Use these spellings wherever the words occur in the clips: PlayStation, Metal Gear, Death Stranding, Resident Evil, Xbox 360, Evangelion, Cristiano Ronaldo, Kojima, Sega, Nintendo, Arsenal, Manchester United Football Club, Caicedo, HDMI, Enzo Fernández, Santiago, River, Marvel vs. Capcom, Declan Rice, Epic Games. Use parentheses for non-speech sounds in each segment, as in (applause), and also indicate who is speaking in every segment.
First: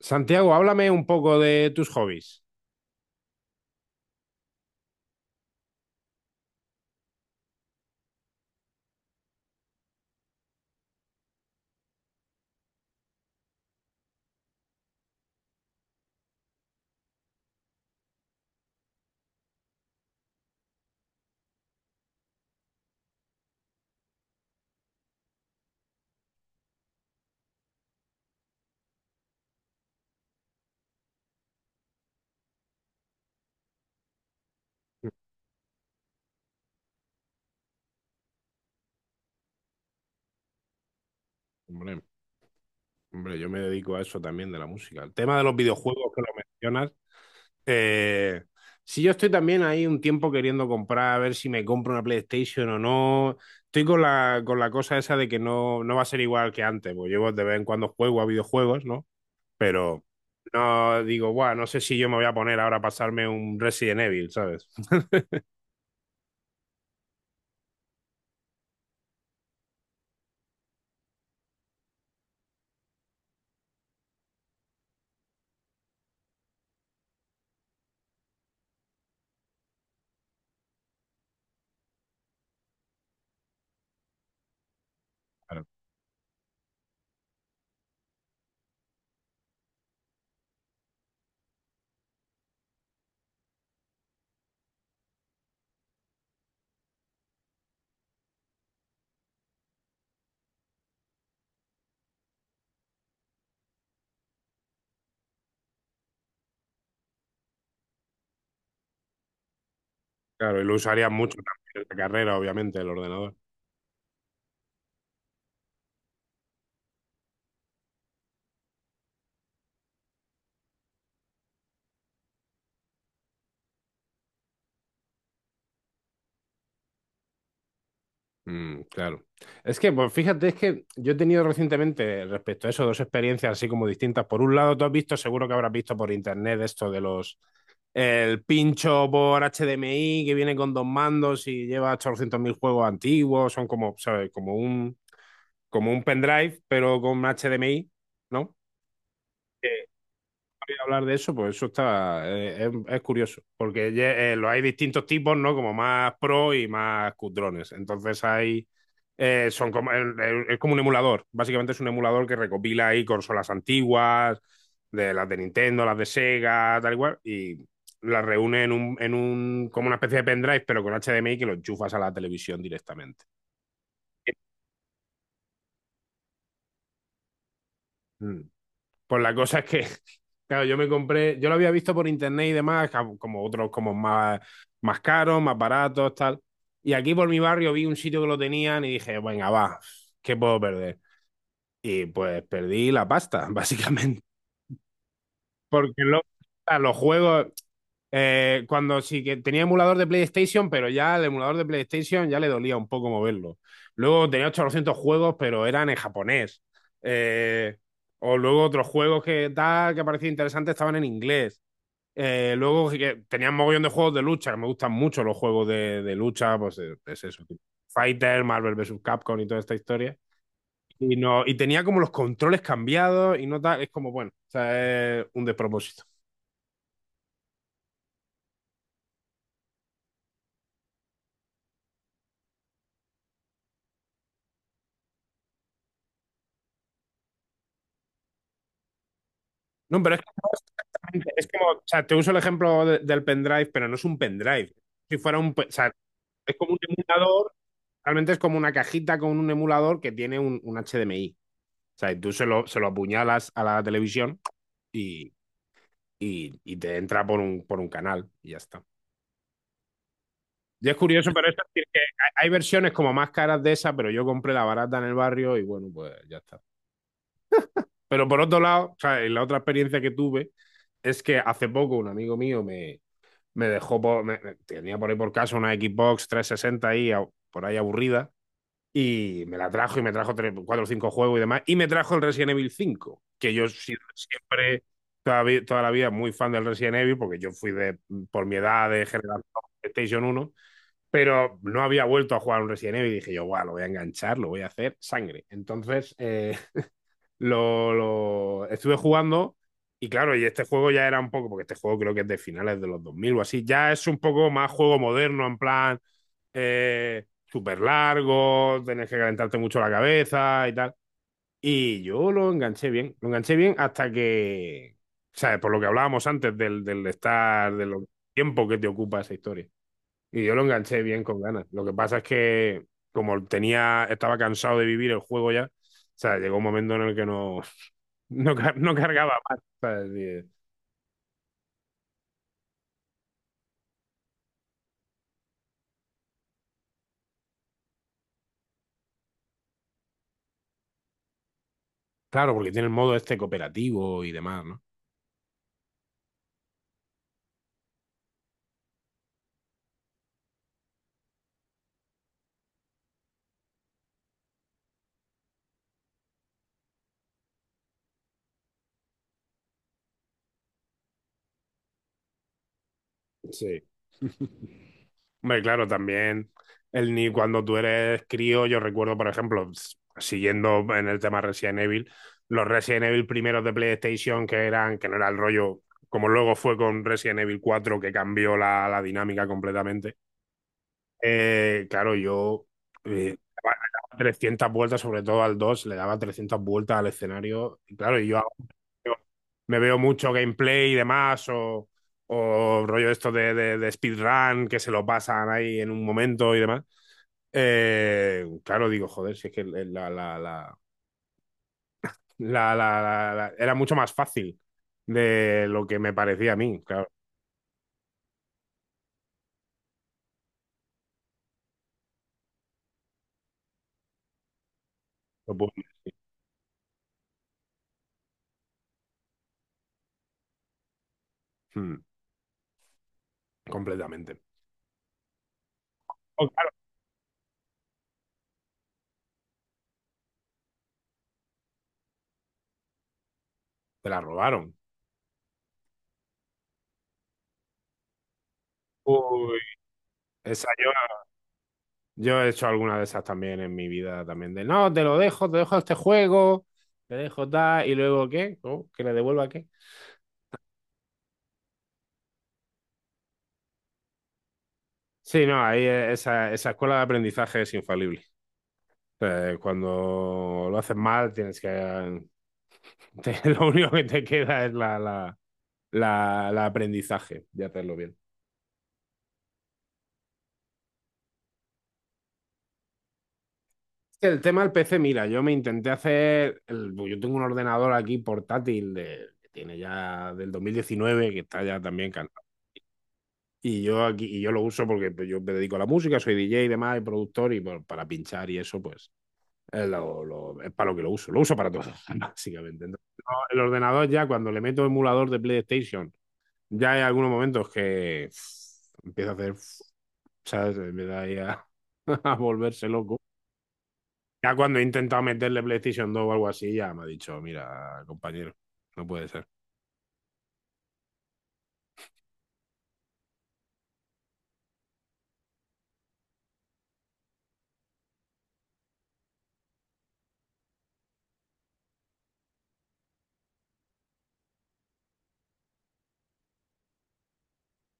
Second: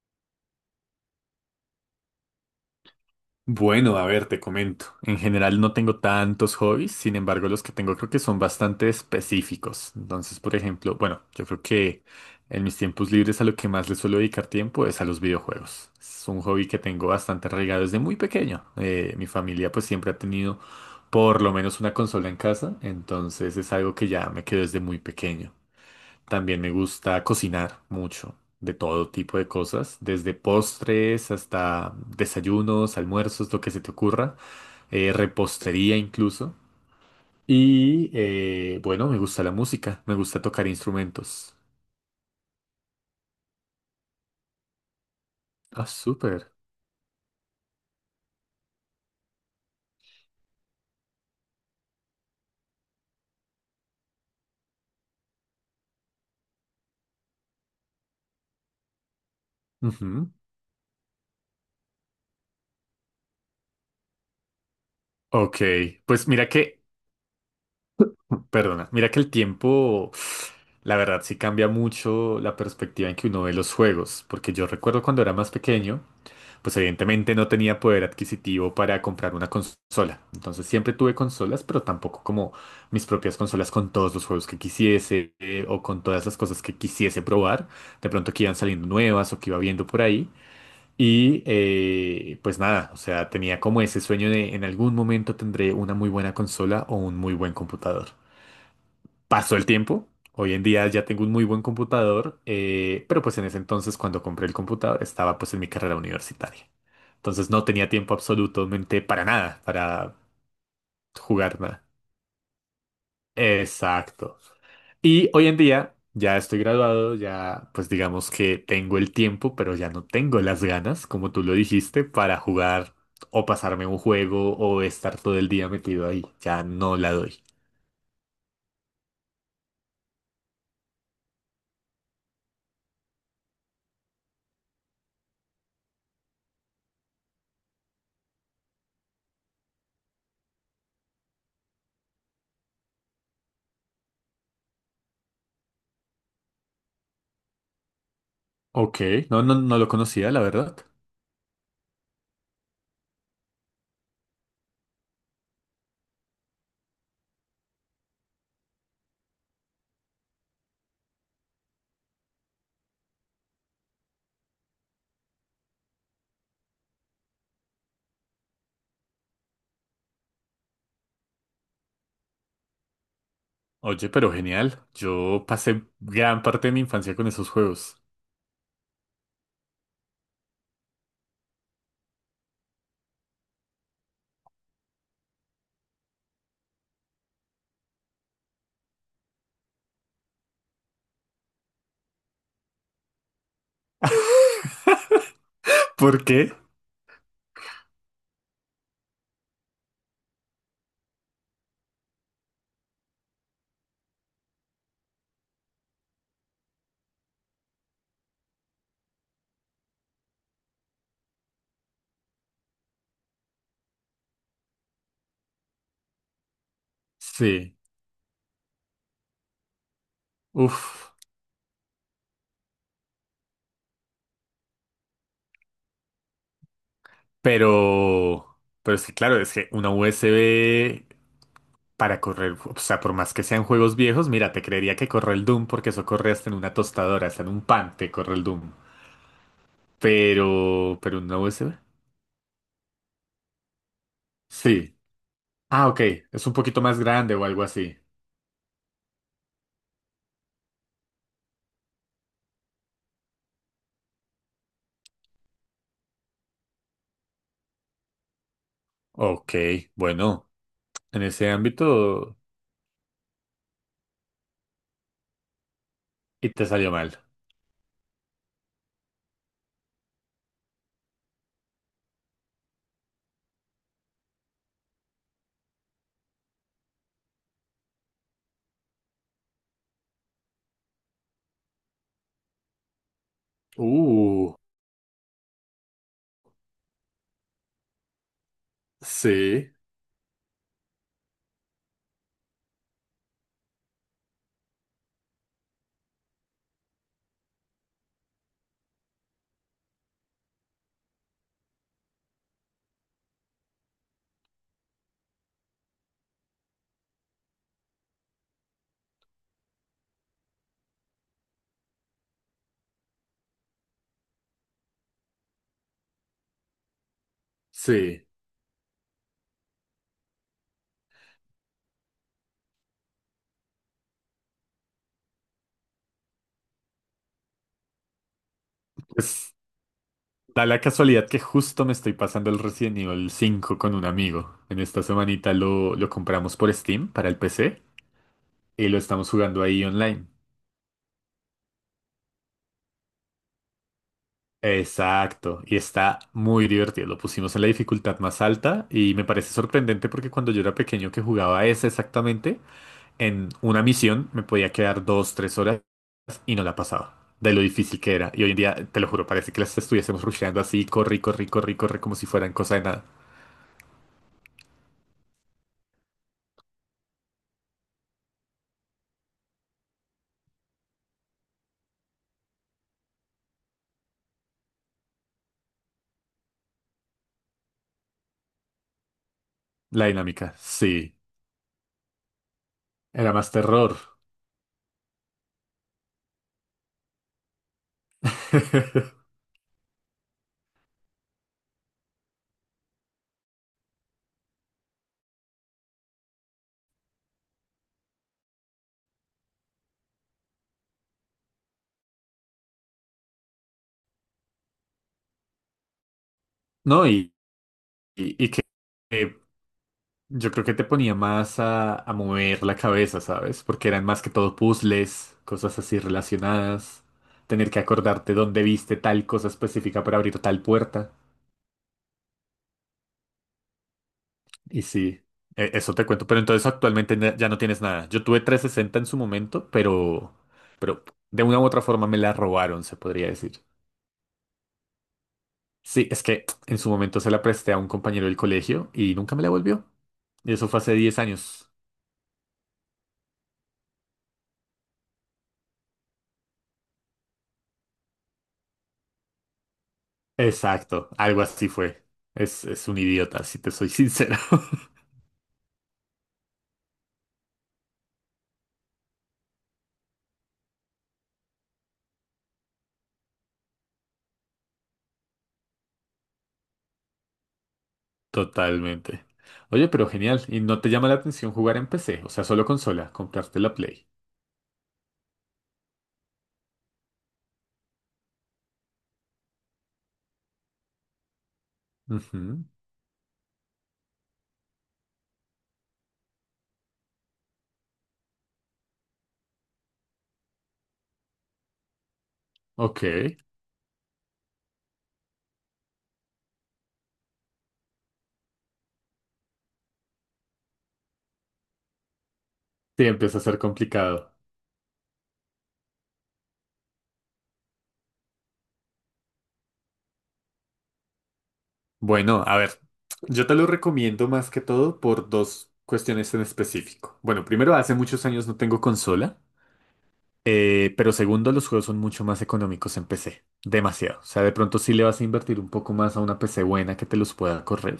Speaker 1: Santiago, háblame un poco de tus hobbies.
Speaker 2: Bueno, a ver, te comento. En general no tengo tantos hobbies, sin embargo los que tengo creo que son bastante específicos. Entonces, por ejemplo, bueno, yo creo que en mis tiempos libres a lo que más le suelo dedicar tiempo es a los videojuegos. Es un hobby que tengo bastante arraigado desde muy pequeño. Mi familia pues siempre ha tenido por lo menos una consola en casa, entonces es algo que ya me quedó desde muy pequeño. También me gusta cocinar mucho, de todo tipo de cosas, desde postres hasta desayunos, almuerzos, lo que se te ocurra, repostería incluso. Y bueno, me gusta la música, me gusta tocar instrumentos.
Speaker 1: Hombre, hombre, yo me dedico a eso también de la música. El tema de los
Speaker 2: Ah,
Speaker 1: videojuegos que lo
Speaker 2: súper.
Speaker 1: mencionas. eh, sí, yo estoy también ahí un tiempo queriendo comprar, a ver si me compro una PlayStation o no. Estoy con la cosa esa de que no, no va a ser igual que antes, porque yo de vez en cuando juego a videojuegos, ¿no? Pero
Speaker 2: Ujú.
Speaker 1: no digo, guau, no sé si yo me voy a poner ahora a pasarme un Resident Evil, ¿sabes? (laughs)
Speaker 2: Ok, pues mira que, perdona, mira que el tiempo, la verdad sí cambia mucho la perspectiva en que uno ve los juegos, porque yo recuerdo cuando era más pequeño, pues evidentemente no tenía poder adquisitivo para comprar una consola. Entonces siempre tuve consolas, pero tampoco como mis propias consolas con todos los juegos que quisiese
Speaker 1: Claro,
Speaker 2: o con todas las cosas que quisiese probar. De pronto que iban saliendo nuevas o que iba viendo por ahí. Y pues nada, o sea, tenía como ese sueño de en algún momento tendré una muy buena consola o un muy buen computador. Pasó el tiempo. Hoy en día ya tengo un muy buen computador, pero pues en ese entonces cuando compré el computador estaba pues en mi carrera universitaria. Entonces no tenía tiempo absolutamente para nada, para
Speaker 1: claro, y lo usaría mucho
Speaker 2: jugar
Speaker 1: también
Speaker 2: nada.
Speaker 1: en la carrera, obviamente, el ordenador.
Speaker 2: Exacto. Y hoy en día ya estoy graduado, ya pues digamos que tengo el tiempo, pero ya no tengo las ganas, como tú lo dijiste, para jugar o pasarme un juego o estar todo el día metido ahí. Ya no la doy.
Speaker 1: Mm, claro. Es que, pues fíjate, es que yo he tenido recientemente respecto a eso dos experiencias así como distintas. Por un lado, tú has visto, seguro que habrás visto por internet esto de el pincho por HDMI que viene con dos mandos y lleva 800.000 juegos antiguos, son como, ¿sabes? Como un pendrive, pero con HDMI, ¿no?
Speaker 2: Ok, no lo conocía, la verdad.
Speaker 1: Hablar de eso, pues eso está, es curioso, porque los hay distintos tipos, ¿no? Como más pro y más cutrones. Entonces son como, es como un emulador, básicamente es un emulador que recopila ahí consolas antiguas, de las de Nintendo, las de Sega, tal y cual, y las reúne en como una especie de pendrive, pero con HDMI que lo enchufas a la televisión directamente.
Speaker 2: Oye, pero genial. Yo pasé gran parte de mi infancia con esos juegos.
Speaker 1: Mm. Pues la cosa es que, (laughs) claro, yo me compré, yo lo había visto por internet y demás, como otros como más, más caros, más baratos, tal. Y aquí por mi barrio vi un sitio que lo tenían y dije, venga, va, ¿qué puedo perder? Y pues perdí la pasta, (laughs) básicamente.
Speaker 2: (laughs)
Speaker 1: Porque luego,
Speaker 2: ¿Por qué?
Speaker 1: a los juegos, cuando sí que tenía emulador de PlayStation, pero ya el emulador de PlayStation ya le dolía un poco moverlo. Luego tenía 800 juegos, pero eran en japonés. Eh, o luego otros juegos que tal, que parecía interesante estaban en inglés. Luego sí que tenían mogollón de juegos de lucha, que me gustan mucho los juegos de lucha, pues es eso. Tipo
Speaker 2: Sí.
Speaker 1: Fighter, Marvel vs. Capcom y toda esta historia.
Speaker 2: Uf.
Speaker 1: Y, no, Y tenía como los controles cambiados y no tal, es como, bueno, o sea, es un despropósito.
Speaker 2: Pero es que claro, es que una USB para correr, o sea, por más que sean juegos viejos, mira, te creería que corre el Doom porque eso corre hasta en una tostadora, hasta en un pan te corre el Doom.
Speaker 1: No, pero es que
Speaker 2: Pero
Speaker 1: no
Speaker 2: una
Speaker 1: es como,
Speaker 2: USB.
Speaker 1: o sea, te uso el ejemplo del pendrive, pero no es un pendrive.
Speaker 2: Sí.
Speaker 1: Si fuera un, o
Speaker 2: Ah,
Speaker 1: sea,
Speaker 2: ok. Es un
Speaker 1: es como un
Speaker 2: poquito más grande o
Speaker 1: emulador,
Speaker 2: algo así.
Speaker 1: realmente es como una cajita con un emulador que tiene un HDMI. O sea, y tú se lo apuñalas a la televisión y, y te entra por un canal y ya está.
Speaker 2: Ok, bueno,
Speaker 1: Y es
Speaker 2: en
Speaker 1: curioso, pero
Speaker 2: ese
Speaker 1: es decir que
Speaker 2: ámbito
Speaker 1: hay versiones como más caras de esa, pero yo compré la barata en el barrio y bueno, pues ya
Speaker 2: y
Speaker 1: está.
Speaker 2: te salió mal.
Speaker 1: Pero por otro lado, o sea, y la otra experiencia que tuve es que hace poco un amigo mío me, me dejó, por, me, tenía por ahí por casa una Xbox 360 ahí, por ahí aburrida, y me la trajo y me trajo cuatro o cinco juegos y demás, y me trajo el Resident Evil 5, que yo
Speaker 2: Uh.
Speaker 1: siempre, toda la vida, muy fan del Resident Evil, porque yo fui de, por mi edad de generación
Speaker 2: Sí,
Speaker 1: PlayStation uno, pero no había vuelto a jugar un Resident Evil y dije yo, guau, lo voy a enganchar, lo voy a hacer sangre. Entonces, lo estuve jugando y claro, y este juego ya era un poco, porque este juego creo que es de finales de los 2000 o así, ya es un poco más juego moderno, en plan súper largo, tenés que calentarte mucho la cabeza y tal. Y yo lo enganché bien hasta que, ¿sabes? Por lo que hablábamos antes del estar, del
Speaker 2: sí.
Speaker 1: tiempo que te ocupa esa historia. Y yo lo enganché bien con ganas. Lo que pasa es que como tenía, estaba cansado de vivir el juego ya, o sea, llegó un momento en el que no, (laughs) no, no cargaba
Speaker 2: Pues
Speaker 1: más. ¿Sabes? Y,
Speaker 2: da la casualidad que justo me estoy pasando el Resident Evil 5 con un amigo. En esta semanita lo compramos por Steam para el PC y lo estamos jugando ahí online.
Speaker 1: claro, porque tiene el modo este cooperativo y demás, ¿no?
Speaker 2: Exacto, y está muy divertido. Lo pusimos en la dificultad más alta y me parece sorprendente porque cuando yo era pequeño que jugaba ese exactamente, en una misión me podía quedar 2, 3 horas y no la pasaba. De lo difícil que era. Y hoy en día, te lo juro, parece que las estuviésemos rusheando así, corre, corre, corre, corre, como si fueran cosa de nada.
Speaker 1: Sí. (laughs) Hombre, claro, también el ni cuando tú eres crío, yo recuerdo, por ejemplo, siguiendo en el tema Resident Evil, los Resident Evil primeros de PlayStation que eran, que no era el rollo, como luego fue con Resident Evil cuatro que cambió la dinámica
Speaker 2: La
Speaker 1: completamente.
Speaker 2: dinámica, sí.
Speaker 1: Claro, yo
Speaker 2: Era
Speaker 1: eh,
Speaker 2: más
Speaker 1: daba-
Speaker 2: terror.
Speaker 1: daba 300 vueltas, sobre todo al 2 le daba 300 vueltas al escenario. Y claro, yo ahora
Speaker 2: (laughs)
Speaker 1: veo- me veo mucho gameplay y demás, o rollo esto de speedrun, que se lo pasan ahí en un momento y demás. Claro, digo, joder, si es que era mucho más fácil de lo que me parecía a mí,
Speaker 2: No,
Speaker 1: claro.
Speaker 2: y que eh, yo creo que te ponía más a mover la cabeza, ¿sabes? Porque eran más que todo puzzles,
Speaker 1: Lo puedo-
Speaker 2: cosas así relacionadas, tener que acordarte dónde viste tal cosa específica para abrir tal puerta.
Speaker 1: mm, completamente.
Speaker 2: Y sí, eso te cuento. Pero
Speaker 1: Oh,
Speaker 2: entonces
Speaker 1: claro,
Speaker 2: actualmente ya no tienes nada. Yo tuve 360 en su momento, pero de una u otra forma me la robaron, se podría decir.
Speaker 1: te la robaron.
Speaker 2: Sí, es que en su momento se la presté a un compañero del colegio y nunca me la
Speaker 1: Uy,
Speaker 2: volvió. Y
Speaker 1: esa
Speaker 2: eso fue
Speaker 1: yo.
Speaker 2: hace 10 años.
Speaker 1: Yo he hecho alguna de esas también en mi vida también. De no, te lo dejo, te dejo este juego, te dejo tal, y luego ¿qué? ¿Cómo? ¿Que le devuelva qué?
Speaker 2: Exacto, algo así fue. Es un idiota, si te soy sincero. (laughs)
Speaker 1: Sí, no, ahí esa escuela de aprendizaje es infalible. Cuando lo haces mal, tienes que. (laughs) Lo único que te queda es la aprendizaje de hacerlo bien.
Speaker 2: Totalmente. Oye, pero genial. ¿Y no te llama la atención jugar en PC? O sea, solo consola, comprarte la Play.
Speaker 1: El tema del PC, mira, yo me intenté hacer. Pues yo tengo un ordenador aquí portátil de, que tiene ya del 2019 que está ya también.
Speaker 2: Ujú.
Speaker 1: Y yo aquí, y yo lo uso porque pues, yo me dedico a la música, soy DJ y demás, y productor, y bueno, para pinchar y eso, pues es, es para lo que lo uso. Lo uso para todo, (laughs) básicamente.
Speaker 2: Ok.
Speaker 1: Entonces, no, el ordenador ya, cuando le meto emulador de PlayStation, ya hay algunos momentos que uff, empieza a hacer, uff, ¿sabes? Me da ahí a, (laughs) a volverse
Speaker 2: Sí,
Speaker 1: loco.
Speaker 2: empieza a ser complicado.
Speaker 1: Ya cuando he intentado meterle PlayStation dos o algo así, ya me ha dicho, mira, compañero, no puede ser.
Speaker 2: Bueno, a ver, yo te lo recomiendo más que todo por dos cuestiones en específico. Bueno, primero, hace muchos años no tengo consola, pero segundo, los juegos son mucho más económicos en PC, demasiado. O sea, de pronto sí le vas a invertir un poco más a una PC buena que te los pueda correr.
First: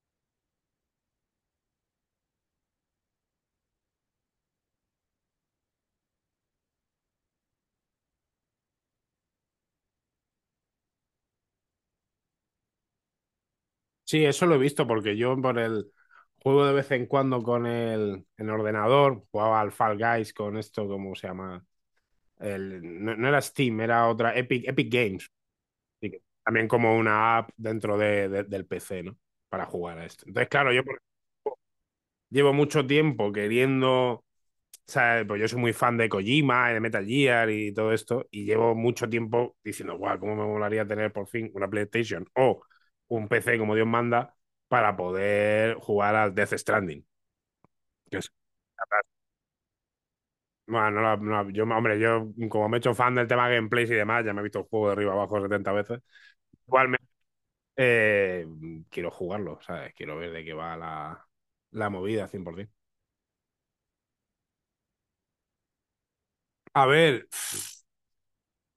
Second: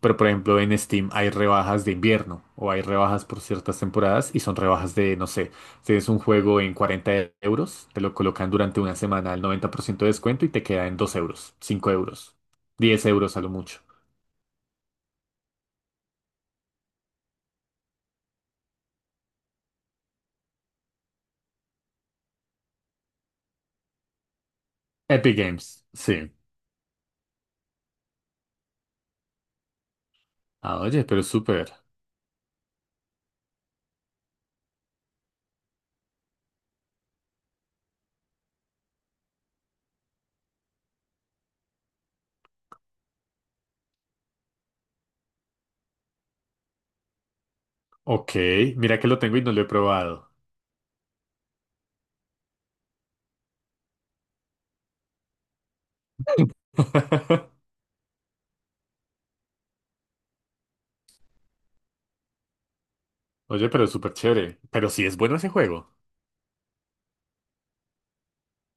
Speaker 2: Pero por ejemplo, en Steam hay rebajas de invierno o hay rebajas por ciertas temporadas y son rebajas de, no sé, si es un juego en 40 euros, te lo colocan durante una semana al 90% de descuento y te queda en 2 euros, 5 euros, 10 euros a lo mucho.
Speaker 1: Sí, eso lo he visto porque yo por el juego de vez en cuando con el, en ordenador, jugaba al Fall Guys con esto, ¿cómo se llama? El, no, no era Steam, era otra Epic, Epic Games.
Speaker 2: Epic Games,
Speaker 1: Así que
Speaker 2: sí.
Speaker 1: también como una app dentro del PC, ¿no? Para jugar a esto. Entonces, claro,
Speaker 2: Ah,
Speaker 1: yo por,
Speaker 2: oye, pero es súper.
Speaker 1: llevo mucho tiempo queriendo. O sea, pues yo soy muy fan de Kojima, y de Metal Gear y todo esto, y llevo mucho tiempo diciendo, guau, cómo me molaría tener por fin una PlayStation o un PC como Dios manda para poder jugar al Death Stranding. Que es-
Speaker 2: Ok, mira que lo tengo y no lo he probado.
Speaker 1: bueno, no la- no la- yo, hombre, yo como me he hecho fan del tema gameplays y demás, ya me he visto el juego de arriba abajo 70 veces. Igualmente,
Speaker 2: (laughs)
Speaker 1: eh, quiero jugarlo, ¿sabes? Quiero ver de qué va la movida 100%.
Speaker 2: Oye, pero es súper chévere. Pero sí es bueno ese juego.
Speaker 1: A ver.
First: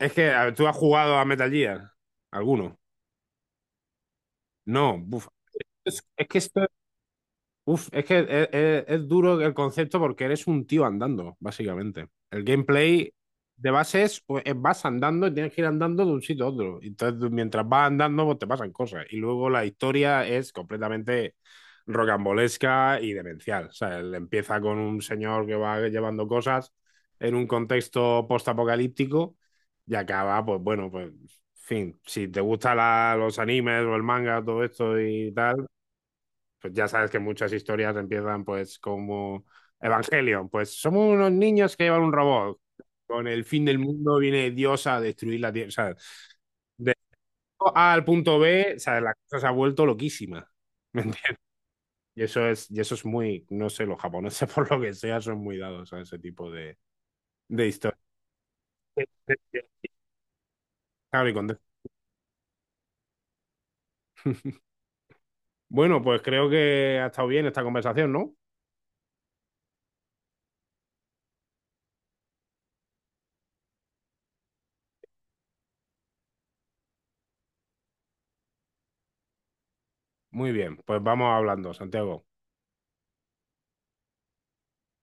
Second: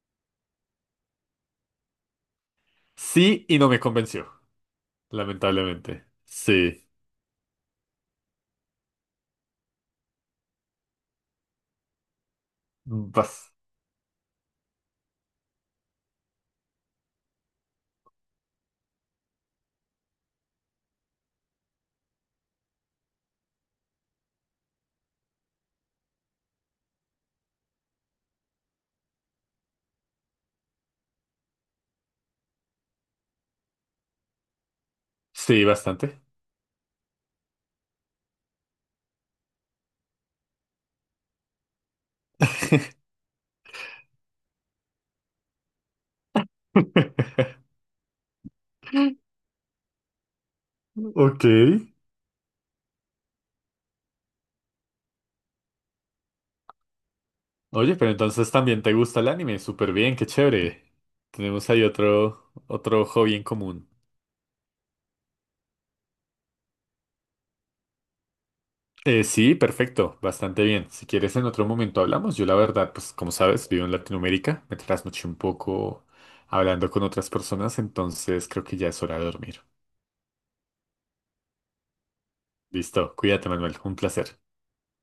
Speaker 1: Es que a ver, tú has jugado a Metal Gear, alguno.
Speaker 2: Sí, y no me convenció,
Speaker 1: No, buf.
Speaker 2: lamentablemente.
Speaker 1: Es que esto
Speaker 2: Sí.
Speaker 1: Uf, es que es duro el concepto porque eres un tío andando, básicamente. El gameplay
Speaker 2: Bas-
Speaker 1: de base es vas andando y tienes que ir andando de un sitio a otro. Entonces, mientras vas andando, pues te pasan cosas. Y luego la historia es completamente rocambolesca y demencial. O sea, él empieza con un señor que va llevando cosas en un contexto postapocalíptico y acaba, pues bueno, pues, en fin, si te gustan los animes o el manga, todo esto y
Speaker 2: sí,
Speaker 1: tal,
Speaker 2: bastante.
Speaker 1: pues ya sabes que muchas historias empiezan pues como Evangelion, pues somos unos niños que llevan un robot. Con el fin del mundo viene Dios a destruir la tierra. O sea, de
Speaker 2: (laughs)
Speaker 1: A al punto B, o sea, la cosa se ha vuelto loquísima. (laughs) ¿Me entiendes?
Speaker 2: Ok.
Speaker 1: Y eso es muy, no sé, los japoneses (laughs) por lo que sea son muy dados a ese tipo de
Speaker 2: Oye,
Speaker 1: historias.
Speaker 2: pero entonces también te gusta el anime. Súper bien, qué chévere.
Speaker 1: Claro, y con-
Speaker 2: Tenemos ahí otro, otro hobby en común.
Speaker 1: Bueno, pues creo que ha estado bien esta conversación, ¿no?
Speaker 2: Sí, perfecto, bastante bien. Si quieres, en otro momento hablamos. Yo, la verdad, pues como sabes, vivo en Latinoamérica, me trasnoché un poco hablando con otras personas, entonces creo que ya es hora de dormir.
Speaker 1: Muy bien, pues vamos hablando, Santiago.
Speaker 2: Listo, cuídate, Manuel, un placer.